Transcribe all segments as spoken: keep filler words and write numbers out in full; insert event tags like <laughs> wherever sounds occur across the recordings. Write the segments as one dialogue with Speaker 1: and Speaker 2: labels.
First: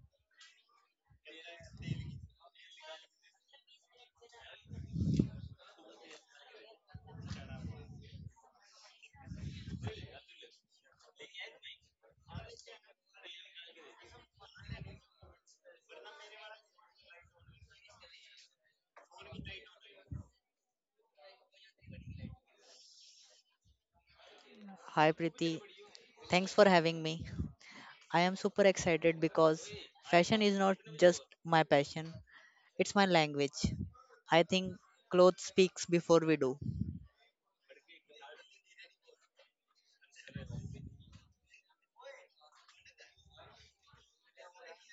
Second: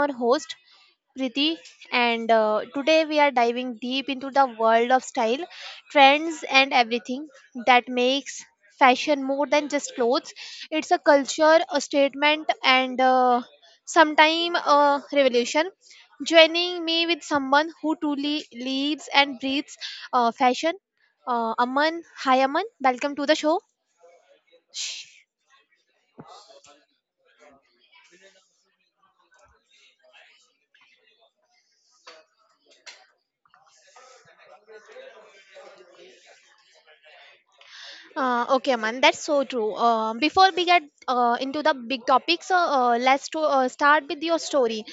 Speaker 1: our host Priti, and uh, today we are diving deep into the world of style, trends, and everything that makes fashion more than just clothes. It's a culture, a statement, and uh, sometime a revolution. Joining me with someone who truly lives and breathes uh, fashion, uh, Aman. Hi, Aman. Welcome to the show.
Speaker 2: Hi Preeti, thanks for having me. I am super excited because fashion is not just my passion, it's my language. I think clothes speaks before we do.
Speaker 1: Uh, okay, man, that's so true. Uh, before we get uh, into the big topics, uh, uh, let's to, uh, start with your story.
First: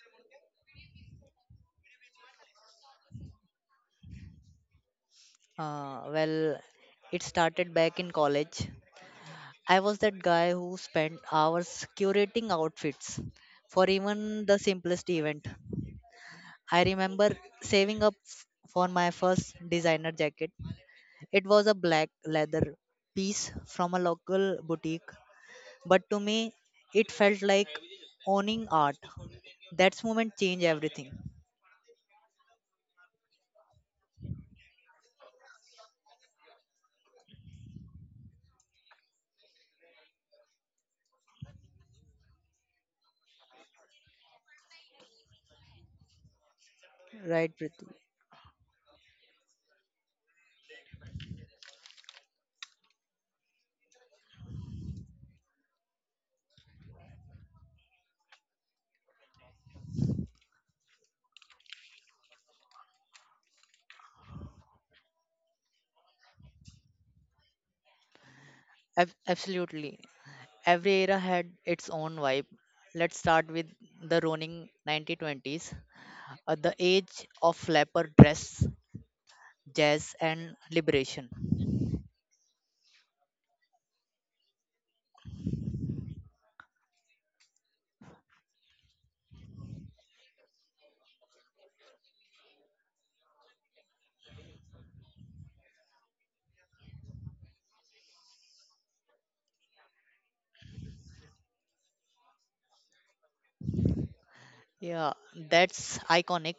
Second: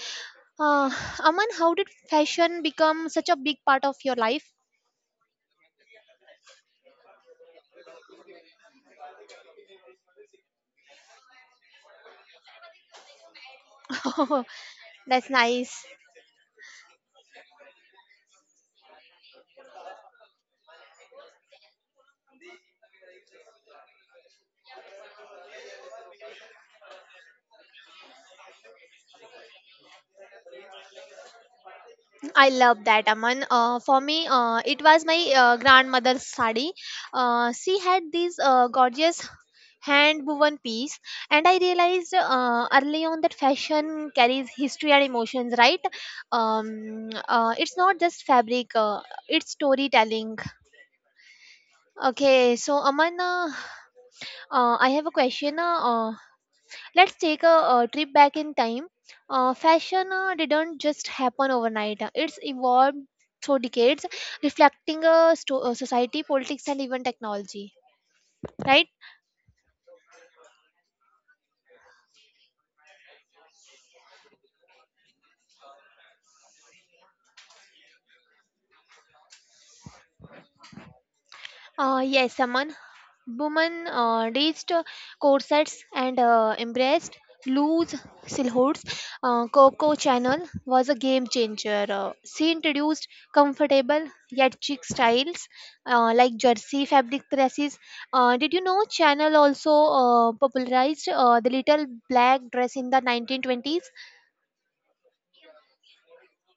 Speaker 1: Uh, Aman, how did fashion become such a big part of your life?
Speaker 2: Uh, well, it started back in college. I was that guy who spent hours curating outfits for even the
Speaker 1: <laughs>
Speaker 2: simplest
Speaker 1: That's
Speaker 2: event.
Speaker 1: nice.
Speaker 2: I remember saving up f- for my first designer jacket. It was a black leather piece from a local boutique. But to me, it felt like owning art. That moment changed everything.
Speaker 1: I love that, Aman. Uh, for me, uh, it was my uh, grandmother's sari. Uh, she had this uh, gorgeous hand woven piece, and I realized uh, early on that fashion carries history and emotions, right? Um, uh,
Speaker 2: Right,
Speaker 1: it's
Speaker 2: Prithvi.
Speaker 1: not just fabric, uh, it's storytelling. Okay, so Aman, uh, uh, I have a question. Uh, uh, Let's take a, uh trip back in time. Uh, fashion uh, didn't just happen overnight. Uh, It's evolved through decades, reflecting uh, sto- uh, society, politics, and even technology. Right?
Speaker 2: Ab- absolutely. Every era had its own vibe. Let's start with the Roaring nineteen twenties, uh, the age of flapper dress, jazz, and liberation.
Speaker 1: Uh, yes, someone woman uh, reached uh, corsets and uh, embraced loose silhouettes. Uh, Coco Chanel was a game changer. Uh, she introduced comfortable yet chic styles uh, like jersey fabric dresses. Uh, did you know Chanel also uh, popularized uh, the little black dress in the nineteen twenties?
Speaker 2: Yeah, that's iconic.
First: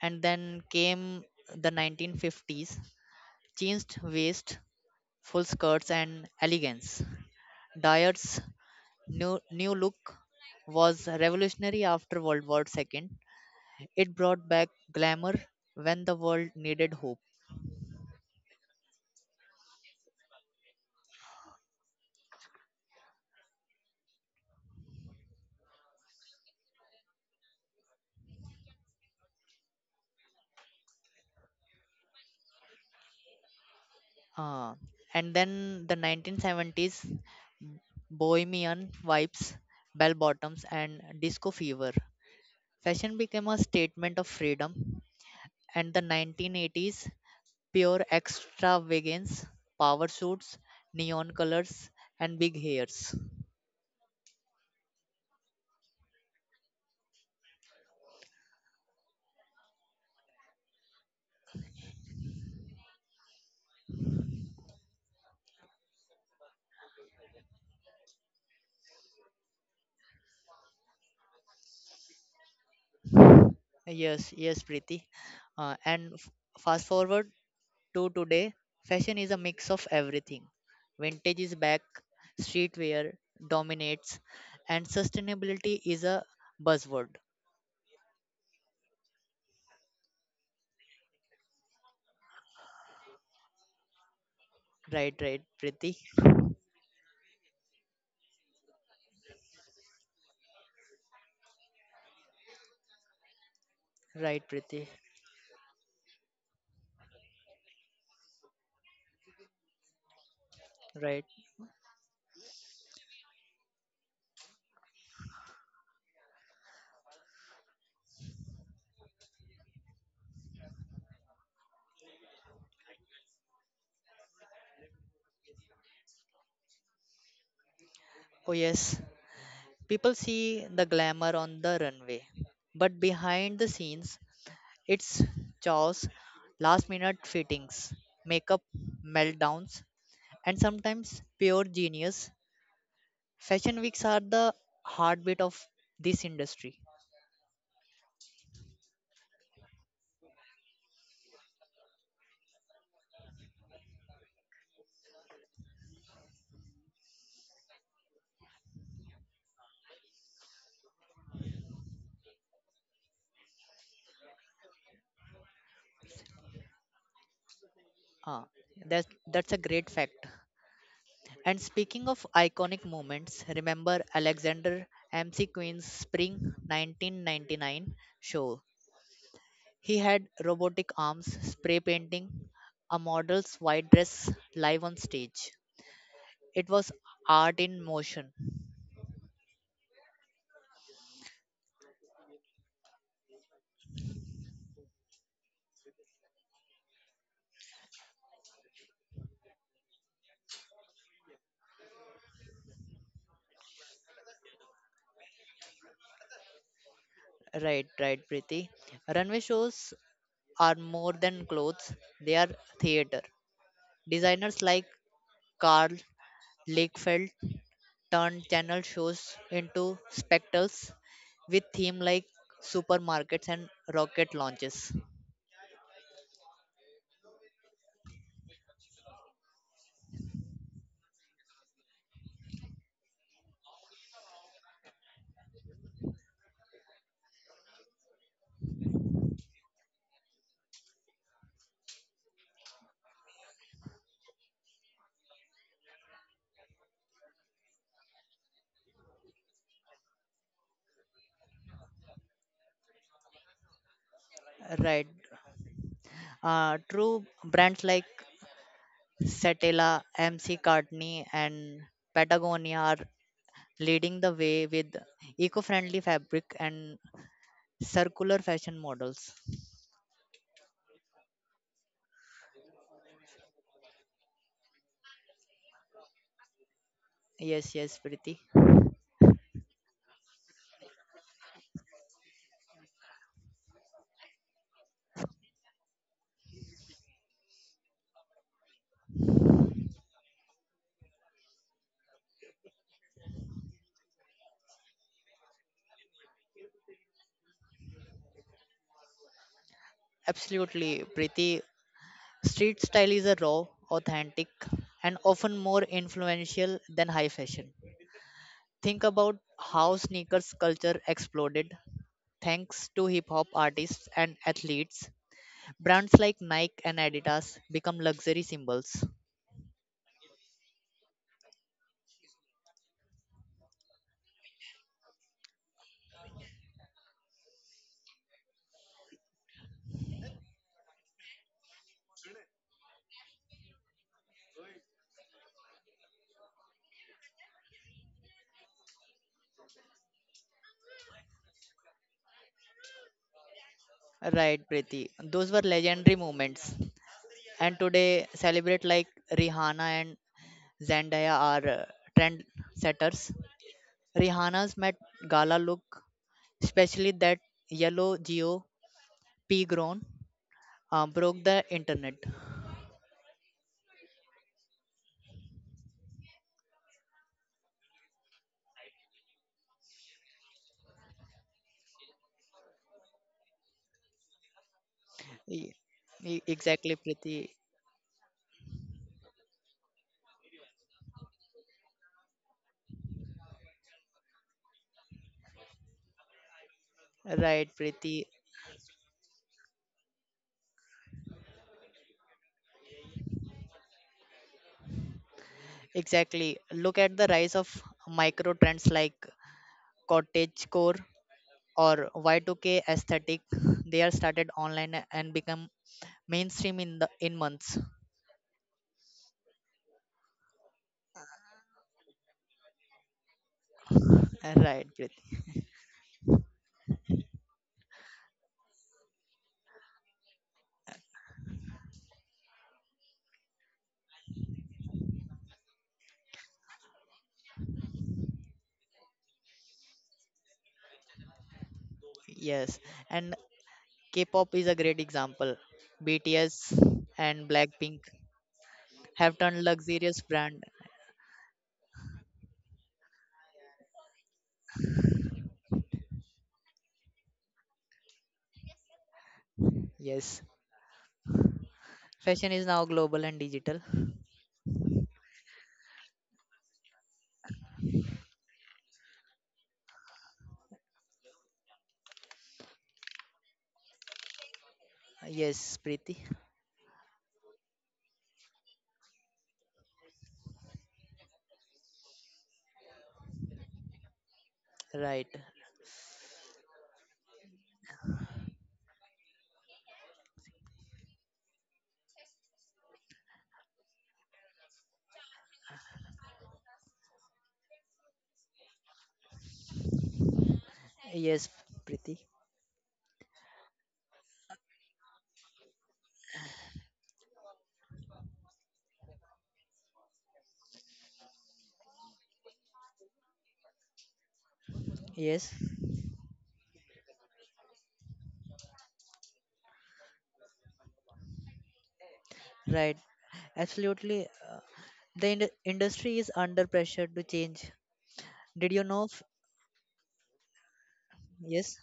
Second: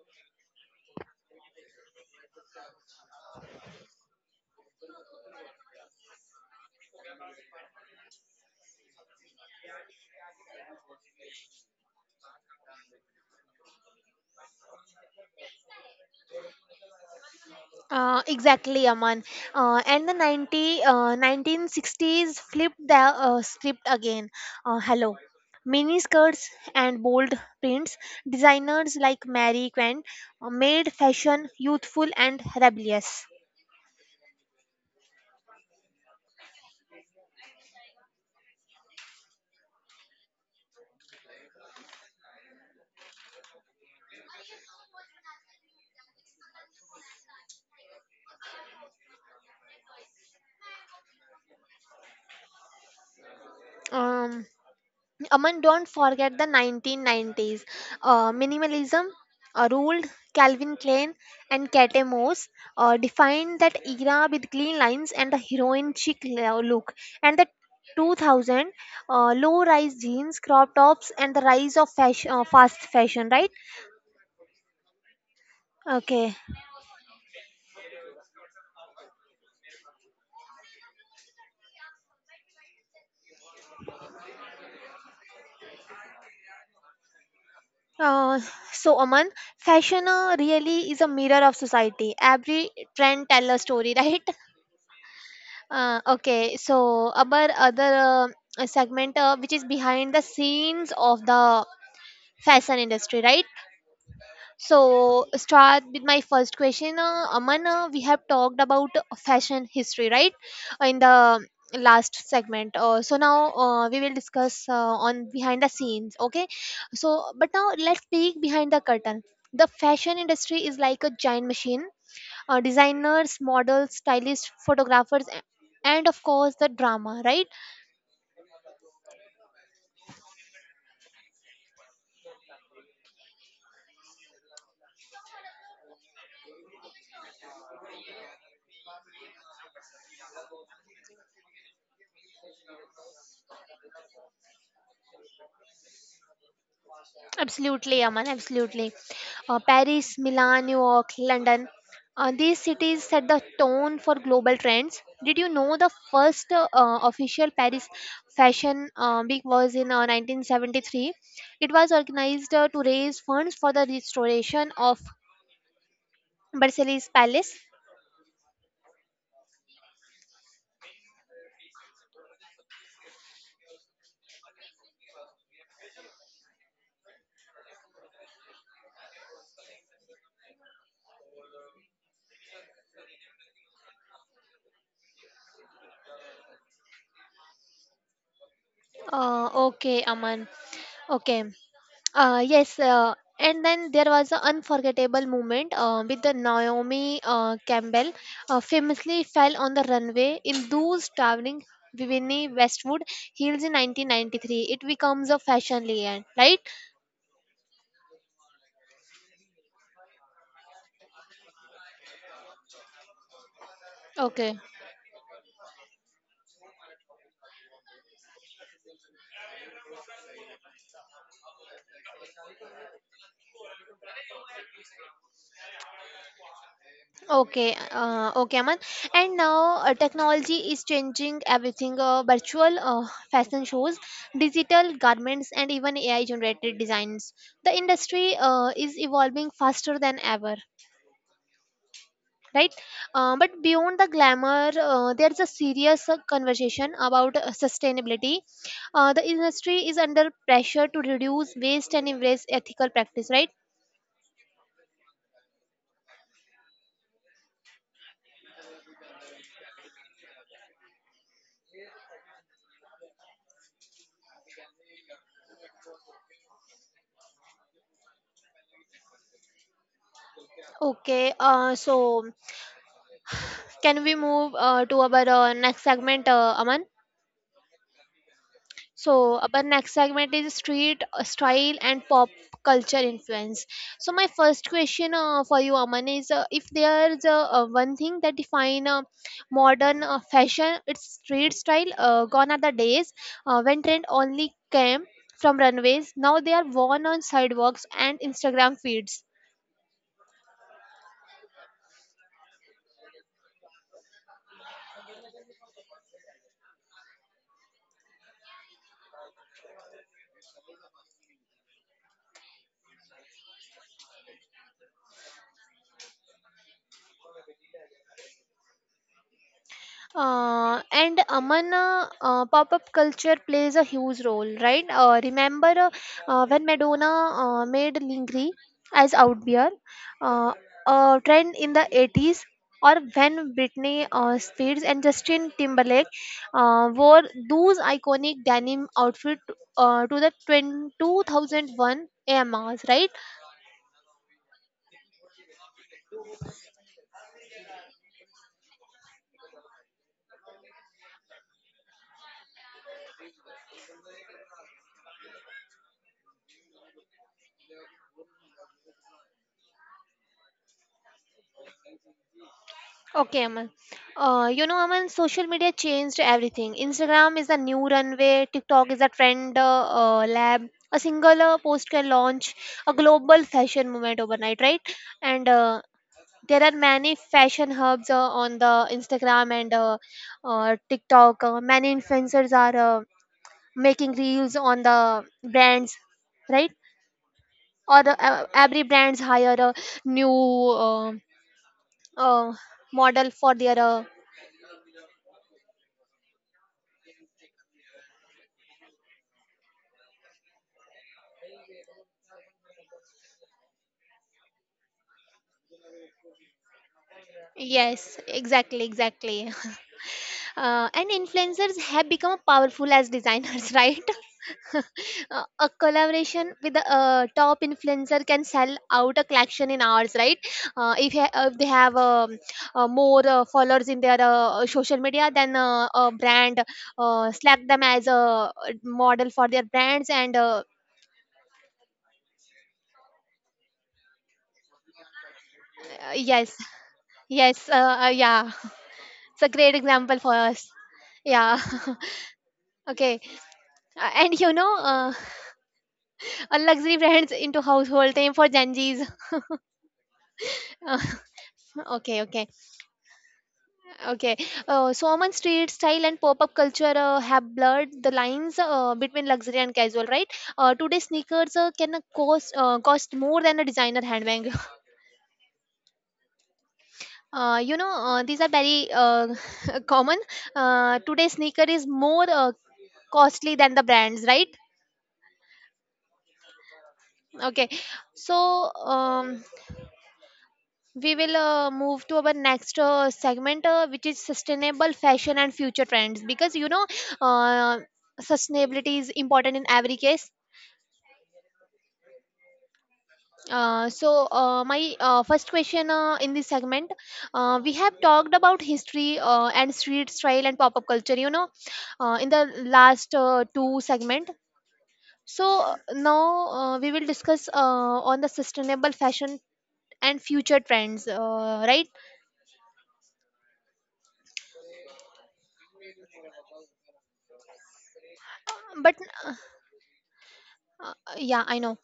Speaker 2: And then came the nineteen fifties, changed waist, full skirts, and elegance. Dyer's New, new look was revolutionary after World War two. It brought back glamour when the world needed hope.
Speaker 1: Uh, exactly, Aman. Uh, and the ninety, uh, nineteen sixties flipped the uh, script again. Uh, hello. Mini skirts and bold prints. Designers like Mary Quant uh, made fashion youthful and rebellious.
Speaker 2: Uh, and then the nineteen seventies bohemian vibes, bell bottoms, and disco fever. Fashion became a statement of freedom. And the nineteen eighties pure extravagance, power suits, neon colors, and big hairs.
Speaker 1: Um, Aman, don't forget the nineteen nineties. Uh, minimalism uh, ruled Calvin Klein and Kate Moss uh, defined that era with clean lines and a heroin chic lo- look. And the two thousand uh, low rise jeans, crop tops, and the rise of fashion, uh, fast fashion, right?
Speaker 2: Yes, yes, Preeti. Uh, and f-
Speaker 1: Okay.
Speaker 2: fast forward to today, fashion is a mix of everything. Vintage is back, streetwear dominates, and sustainability is a buzzword.
Speaker 1: Uh, so, Aman, fashion uh, really is a mirror of society. Every trend tell a story, <laughs> right?
Speaker 2: Right, right, Priti.
Speaker 1: Uh, okay, so our other uh, segment, uh, which is behind the scenes of the fashion industry, right?
Speaker 2: Right, Priti.
Speaker 1: So start with my first question, uh, Aman. Uh, we have talked about fashion history, right, in the
Speaker 2: Right.
Speaker 1: last segment. Uh, so now uh, we will discuss uh, on behind the scenes. Okay, so but now let's peek behind the curtain. The fashion industry is like a giant machine uh, designers, models, stylists, photographers, a- and of course the drama, right?
Speaker 2: Oh, yes. People see the glamour on the runway, but behind the scenes, it's chaos, last minute fittings, makeup meltdowns, and sometimes pure genius. Fashion weeks are the heartbeat of this industry.
Speaker 1: Absolutely, Aman, absolutely. Uh, Paris, Milan, New York, London. Uh, these cities set the tone for global trends. Did you know the first uh, official Paris Fashion uh, Week was in uh, nineteen seventy-three? It was organized uh, to raise funds for the restoration of Versailles Palace.
Speaker 2: Ah, that's that's a great fact. And speaking of iconic moments, remember Alexander M C Queen's Spring nineteen ninety-nine show. He had robotic arms spray painting a model's white dress live on stage. It was art in motion.
Speaker 1: Uh, okay, Aman. Okay. Uh, yes, uh, and then there was an unforgettable moment uh, with the Naomi uh, Campbell uh, famously fell on the runway in those traveling Vivienne Westwood heels in nineteen ninety-three. It becomes a fashion legend, right?
Speaker 2: Right, right, Preeti. Runway shows are more than clothes; they are theater.
Speaker 1: Okay.
Speaker 2: Designers like Karl Lagerfeld turned channel shows into spectacles with theme like supermarkets and rocket launches.
Speaker 1: Okay, uh, okay, Aman. And now uh, technology is changing everything. Uh, virtual uh, fashion shows, digital garments, and even A I-generated designs. The industry uh, is evolving faster than ever. Right, uh, but beyond the glamour uh, there's a serious uh, conversation about uh, sustainability. Uh, the industry is under pressure to reduce waste and embrace ethical practice, right?
Speaker 2: Right. Uh, true brands like Satella, M C Cartney, and Patagonia are leading the way with eco-friendly fabric and circular fashion models.
Speaker 1: Okay, uh, so can we move uh, to our uh, next segment, uh, Aman?
Speaker 2: Yes, yes, Preeti.
Speaker 1: So, our next segment is street uh, style and pop culture influence. So, my first question uh, for you, Aman, is uh, if there's uh, uh, one thing that define uh, modern uh, fashion, it's street style. Uh, gone are the days uh, when trend only came from runways. Now they are worn on sidewalks and Instagram feeds.
Speaker 2: Absolutely, Preeti. Street style is a raw, authentic, and often more influential than high fashion. Think about how sneakers culture exploded thanks to hip hop artists and athletes. Brands like Nike and Adidas become luxury symbols.
Speaker 1: Uh, and Amana uh, pop up culture plays a huge role, right? Uh, remember uh, uh, when Madonna uh, made Lingri as out beer, uh, a trend in the eighties, or when Britney uh, Spears and Justin Timberlake uh, wore those iconic denim outfits uh, to the twenty, two thousand one A M Rs, right?
Speaker 2: Right, Preeti. Those were legendary moments. And today, celebrate like Rihanna and Zendaya are uh, trend setters. Rihanna's Met Gala look, especially that yellow Geo pea grown, uh, broke the internet.
Speaker 1: Okay, Aman. Uh, you know, Aman, social media changed everything. Instagram is the new runway, TikTok is a trend uh, uh, lab. A single uh, post can launch a global fashion movement overnight, right? And
Speaker 2: E-
Speaker 1: uh,
Speaker 2: e-
Speaker 1: there are
Speaker 2: exactly,
Speaker 1: many
Speaker 2: Preeti.
Speaker 1: fashion hubs uh, on the Instagram and uh, uh, TikTok. Uh, many influencers are uh, making reels on the brands, right?
Speaker 2: Right,
Speaker 1: Or the,
Speaker 2: Preeti.
Speaker 1: uh, every brands hire a new uh, uh, model for their uh,
Speaker 2: Exactly. Look at the rise of micro trends like cottagecore or Y two K aesthetic. They are started online and become mainstream in the in months.
Speaker 1: Yes, exactly, exactly. <laughs> Uh, and influencers have become powerful as designers, <laughs> right? <laughs>
Speaker 2: Right, Preeti.
Speaker 1: Uh, a collaboration with a uh, top influencer can sell out a collection in hours, right? Uh, if, ha- if they have um, uh, more uh, followers in their uh, social media, then uh, a brand uh, select them as a model for their brands. And uh,
Speaker 2: Yes. And K-pop is a great example.
Speaker 1: uh, Yes,
Speaker 2: B T S and
Speaker 1: yes,
Speaker 2: Blackpink
Speaker 1: uh, uh, yeah, <laughs>
Speaker 2: have
Speaker 1: it's a
Speaker 2: turned
Speaker 1: great example
Speaker 2: luxurious
Speaker 1: for
Speaker 2: brand.
Speaker 1: us. Yeah. <laughs> Okay, uh, and you know, uh, a luxury brands into household name for Gen Zs.
Speaker 2: Yes.
Speaker 1: Uh, <laughs> okay, okay,
Speaker 2: Fashion is now global and digital.
Speaker 1: okay. Uh, so Oman street style and pop-up culture uh, have blurred the lines uh, between luxury and casual, right? Uh, today, sneakers uh, can uh, cost uh, cost more than a designer handbag. <laughs>
Speaker 2: Yes, Preeti.
Speaker 1: Uh, you know, uh, these are very uh, <laughs> common. Uh, today, sneaker is more uh, costly than the brands, right?
Speaker 2: Right.
Speaker 1: Okay, so. Um, we will uh, move to our next uh, segment uh, which is sustainable fashion and future trends because you know uh, sustainability is important in every case.
Speaker 2: Yes, Preeti.
Speaker 1: Uh, so uh, my uh, first question uh, in this segment, uh, we have talked about history uh, and street style and pop-up culture, you know, uh, in the last uh, two segment.
Speaker 2: Yes.
Speaker 1: So uh, now uh, we will discuss uh, on the sustainable fashion and future trends, uh, right?
Speaker 2: Right. Absolutely. The ind- industry is under pressure to change. Did you
Speaker 1: but
Speaker 2: know? f-
Speaker 1: uh, yeah, I know.
Speaker 2: Yes.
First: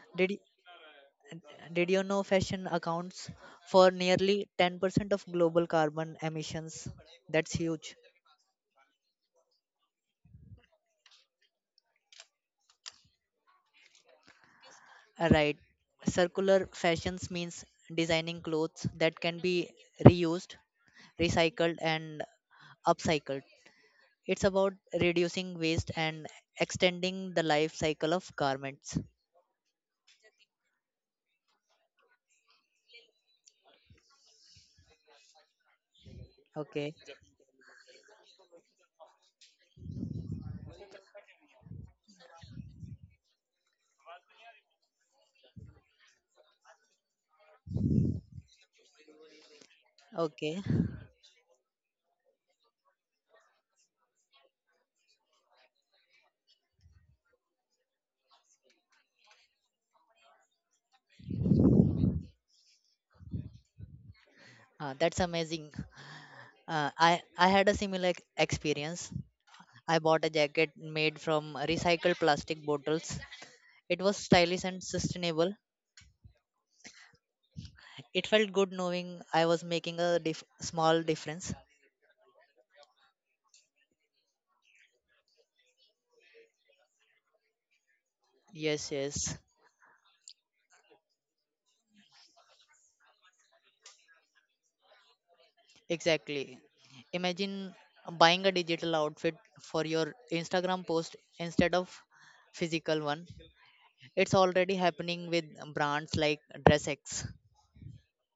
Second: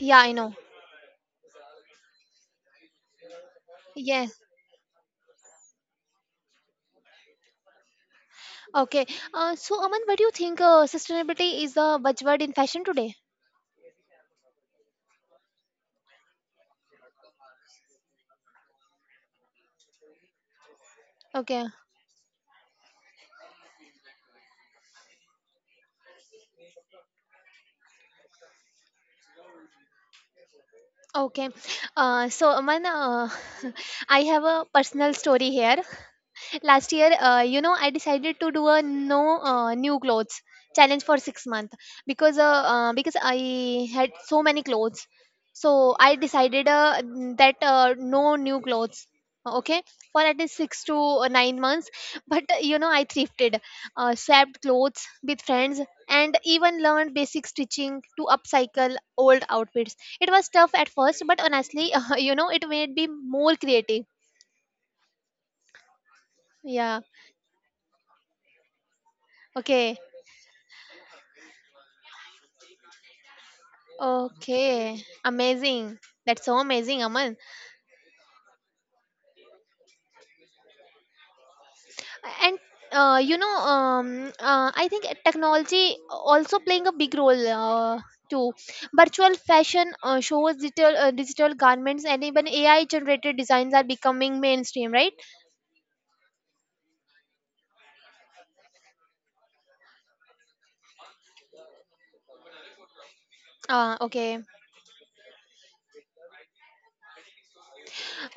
Speaker 1: Yeah,
Speaker 2: Did
Speaker 1: I
Speaker 2: y-
Speaker 1: know.
Speaker 2: Did you know fashion accounts for
Speaker 1: Yes.
Speaker 2: nearly ten percent of global carbon emissions? That's huge.
Speaker 1: Okay. Uh, so, Aman, what do you think uh, sustainability is the buzzword in fashion today?
Speaker 2: Uh, Right. Circular fashions means designing clothes that can be reused,
Speaker 1: Okay.
Speaker 2: recycled, and upcycled. It's about reducing waste and extending the life cycle of garments.
Speaker 1: Okay. Uh, so, Aman, uh, <laughs> I have a personal story here. Last
Speaker 2: Okay.
Speaker 1: year, uh, you know, I decided to do a no uh, new clothes challenge for six months because uh, uh, because I had so many clothes, so I decided, uh, mm, that uh, no new clothes, okay, for at least
Speaker 2: Okay.
Speaker 1: six to uh, nine months. But uh, you know, I thrifted, uh, swapped clothes with friends, and even learned basic stitching to upcycle old outfits. It was tough at first, but honestly, <laughs> you know, it made me more creative.
Speaker 2: Uh, that's amazing. Uh,
Speaker 1: Yeah.
Speaker 2: I I had a similar ex- experience.
Speaker 1: Okay.
Speaker 2: I bought a jacket made from recycled plastic bottles. It was stylish and
Speaker 1: Okay,
Speaker 2: sustainable.
Speaker 1: amazing. That's so amazing, Aman.
Speaker 2: It felt good knowing I was making a dif- small difference.
Speaker 1: And uh, you know, um, uh, I think technology also playing a big role uh, too.
Speaker 2: Yes,
Speaker 1: Virtual
Speaker 2: yes,
Speaker 1: fashion uh, shows, digital uh, digital garments, and even A I generated designs are becoming mainstream, right?
Speaker 2: exactly. Imagine buying a digital outfit for your Instagram post instead of physical one.
Speaker 1: Uh,
Speaker 2: It's
Speaker 1: okay.
Speaker 2: already happening with brands like DressX.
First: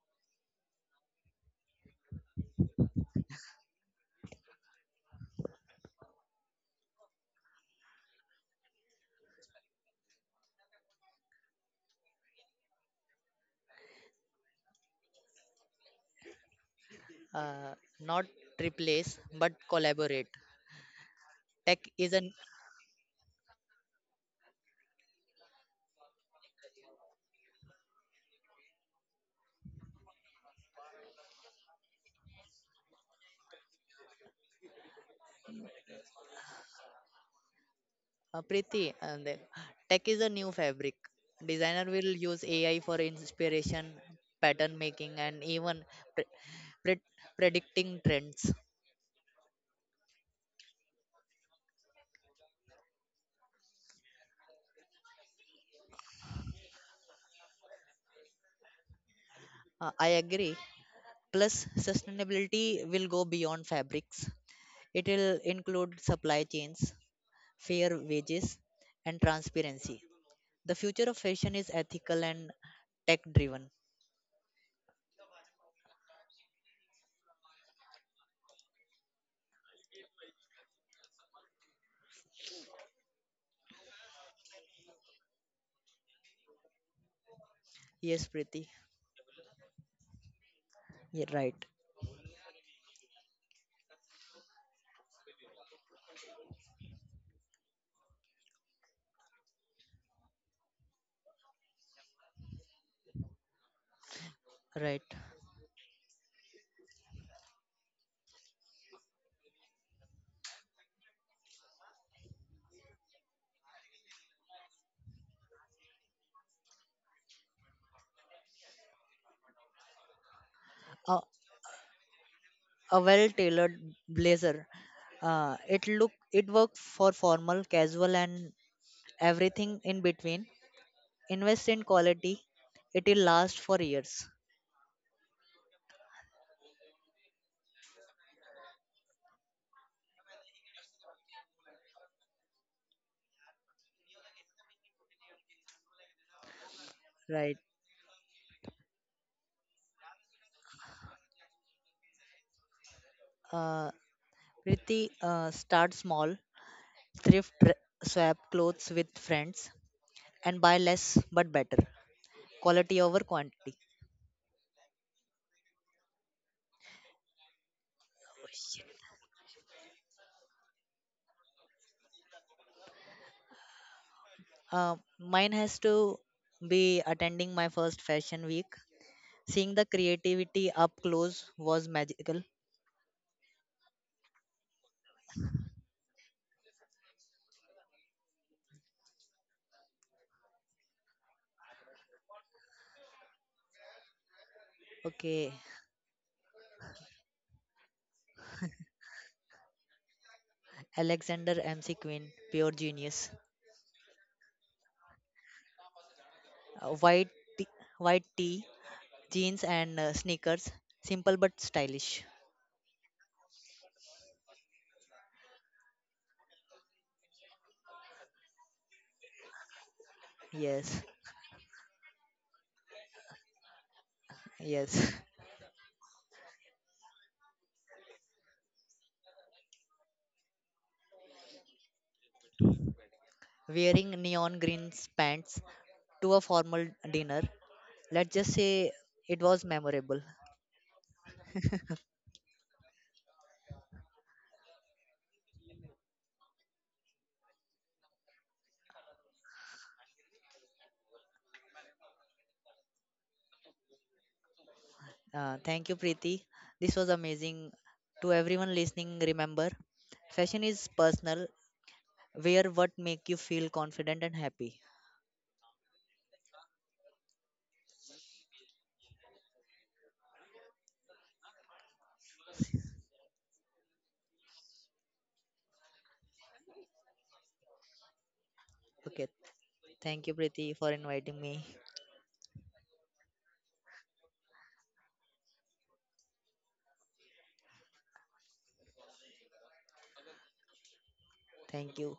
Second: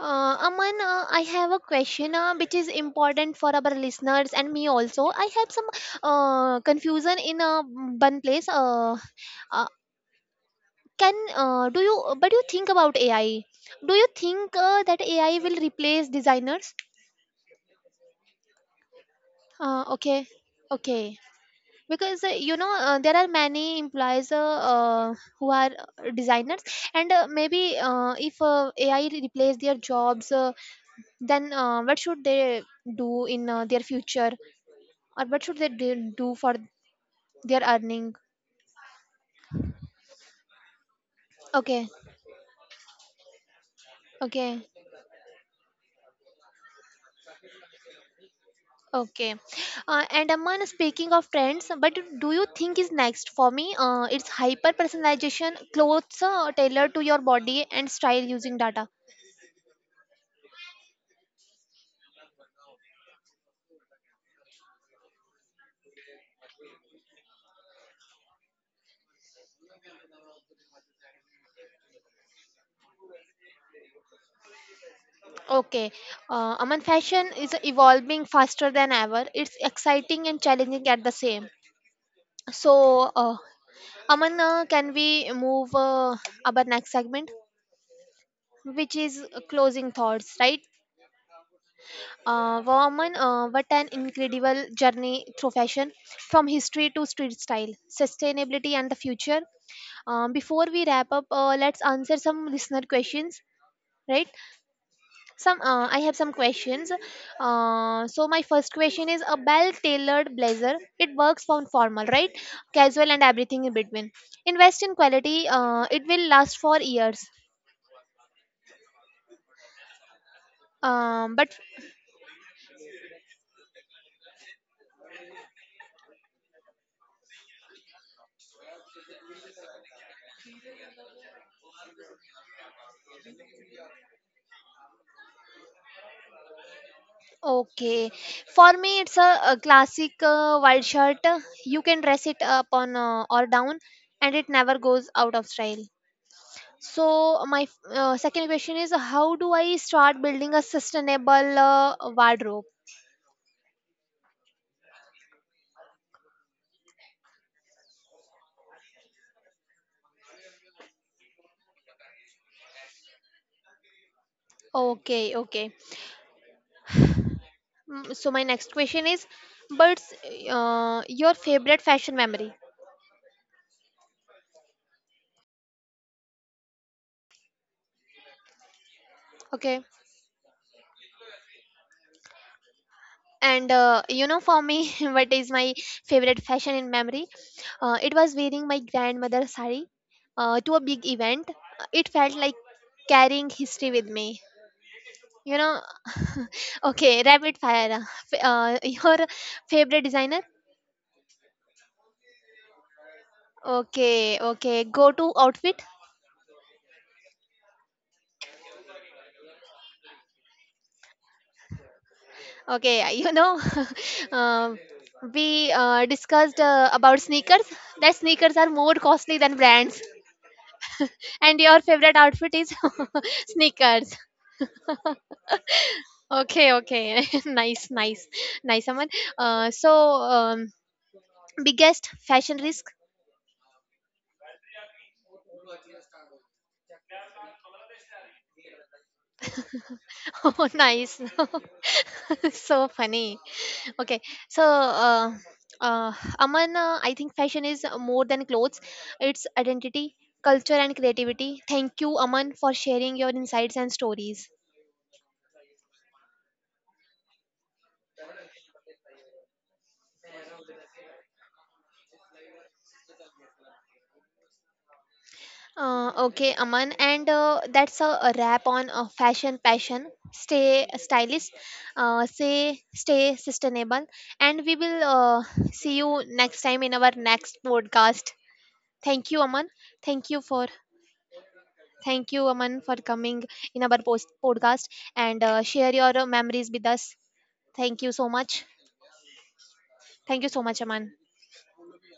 Speaker 1: Uh, Aman, uh, I have a question uh, which is important for our listeners and me also. I have some uh, confusion in uh, one place. Uh, uh, can uh, do you but you think about AI, do you think uh, that AI will replace designers?
Speaker 2: Uh, not replace, but
Speaker 1: Uh,
Speaker 2: collaborate.
Speaker 1: okay, okay.
Speaker 2: Tech is
Speaker 1: Because uh,
Speaker 2: an
Speaker 1: you know, uh, there are many employees uh, uh, who are uh, designers, and uh, maybe uh, if uh, AI replace their jobs, uh, then uh, what should they do in uh, their future, or what should they do do for their earning?
Speaker 2: Uh, Preeti, and the- tech is a new fabric.
Speaker 1: Okay,
Speaker 2: Designer will use A I for inspiration,
Speaker 1: okay.
Speaker 2: pattern making, and even pre- pre- predicting trends.
Speaker 1: Okay. Uh, and Aman, speaking of trends, but do you think is next for me? Uh, it's hyper personalization, clothes uh, tailored to your body and style using data.
Speaker 2: Uh, I agree. Plus, sustainability will go beyond fabrics. It will include supply chains, fair wages, and transparency. The future of fashion is ethical and tech driven.
Speaker 1: Okay. Uh, Aman, fashion is evolving faster than ever. It's exciting and challenging at the same. So, uh, Aman, uh, can we move uh, our next segment,
Speaker 2: Yes, Preeti.
Speaker 1: which is closing thoughts, right?
Speaker 2: Yeah, right.
Speaker 1: Uh, woman, uh, what an incredible journey through fashion, from history to street style, sustainability, and the future. Um, before we wrap up, uh, let's answer some listener questions. Right?
Speaker 2: Right.
Speaker 1: Some, uh, I have some questions. Uh, so my first question is a well-tailored blazer. It works for formal, right? Casual and everything in between. Invest in quality. Uh, it will last for years.
Speaker 2: Uh,
Speaker 1: Um, but
Speaker 2: a well-tailored blazer. Uh, it look it works for formal, casual, and everything in between. Invest in quality; it will last for years.
Speaker 1: okay, for me it's a, a classic uh, wild shirt. You can dress it up on uh, or down, and it never goes out of style. So
Speaker 2: Right.
Speaker 1: my f- uh, second question is, how do I start building a sustainable uh, wardrobe?
Speaker 2: Uh, Priti, uh, start small, thrift, r- swap clothes with friends, and buy less but better. Quality over quantity.
Speaker 1: Okay, okay. Mm, so my next question is, what's uh, your favorite fashion memory?
Speaker 2: Uh, mine has to be attending my first fashion week. Seeing
Speaker 1: Okay.
Speaker 2: the creativity up close was magical.
Speaker 1: And uh, you know, for me <laughs> what is my favorite fashion in memory, uh, it was wearing my grandmother's sari uh, to a big event. It felt like carrying history with me,
Speaker 2: Okay.
Speaker 1: you know. Okay, rapid fire. F- uh, <laughs> your favorite designer.
Speaker 2: Alexander M C Quinn, pure genius.
Speaker 1: Okay, okay. Go to outfit.
Speaker 2: Uh, white t- white tee, jeans and uh, sneakers, simple but stylish.
Speaker 1: Okay, you know, <laughs> um, we uh, discussed uh, about sneakers, that sneakers are more costly than brands,
Speaker 2: Yes,
Speaker 1: and your favorite outfit is <laughs> sneakers.
Speaker 2: yes.
Speaker 1: Okay, okay. <laughs> Nice, nice, nice, Aman. Uh, so, um, biggest fashion risk?
Speaker 2: <laughs> Wearing neon green pants to a formal dinner. Let's just say it was memorable.
Speaker 1: <laughs> Oh, nice. <laughs> So funny. Okay, so, uh, uh, Aman, uh, I think fashion is more than clothes, it's identity, culture, and creativity. Thank you, Aman, for sharing your insights and stories.
Speaker 2: Uh, thank you, Preeti. This was amazing. To everyone listening, remember, fashion is personal. Wear what make you feel confident and happy.
Speaker 1: Uh, okay, Aman, and uh, that's a, a wrap on uh, fashion passion. Stay stylish, uh, say stay sustainable, and we will uh, see you next time in our next podcast.
Speaker 2: Okay.
Speaker 1: Thank you, Aman.
Speaker 2: Thank
Speaker 1: Thank
Speaker 2: you,
Speaker 1: you for
Speaker 2: Preeti, for inviting me.
Speaker 1: Thank you, Aman, for coming in our post podcast and uh, share your uh, memories with us. Thank you so much. Thank you so much, Aman.
Speaker 2: Thank you.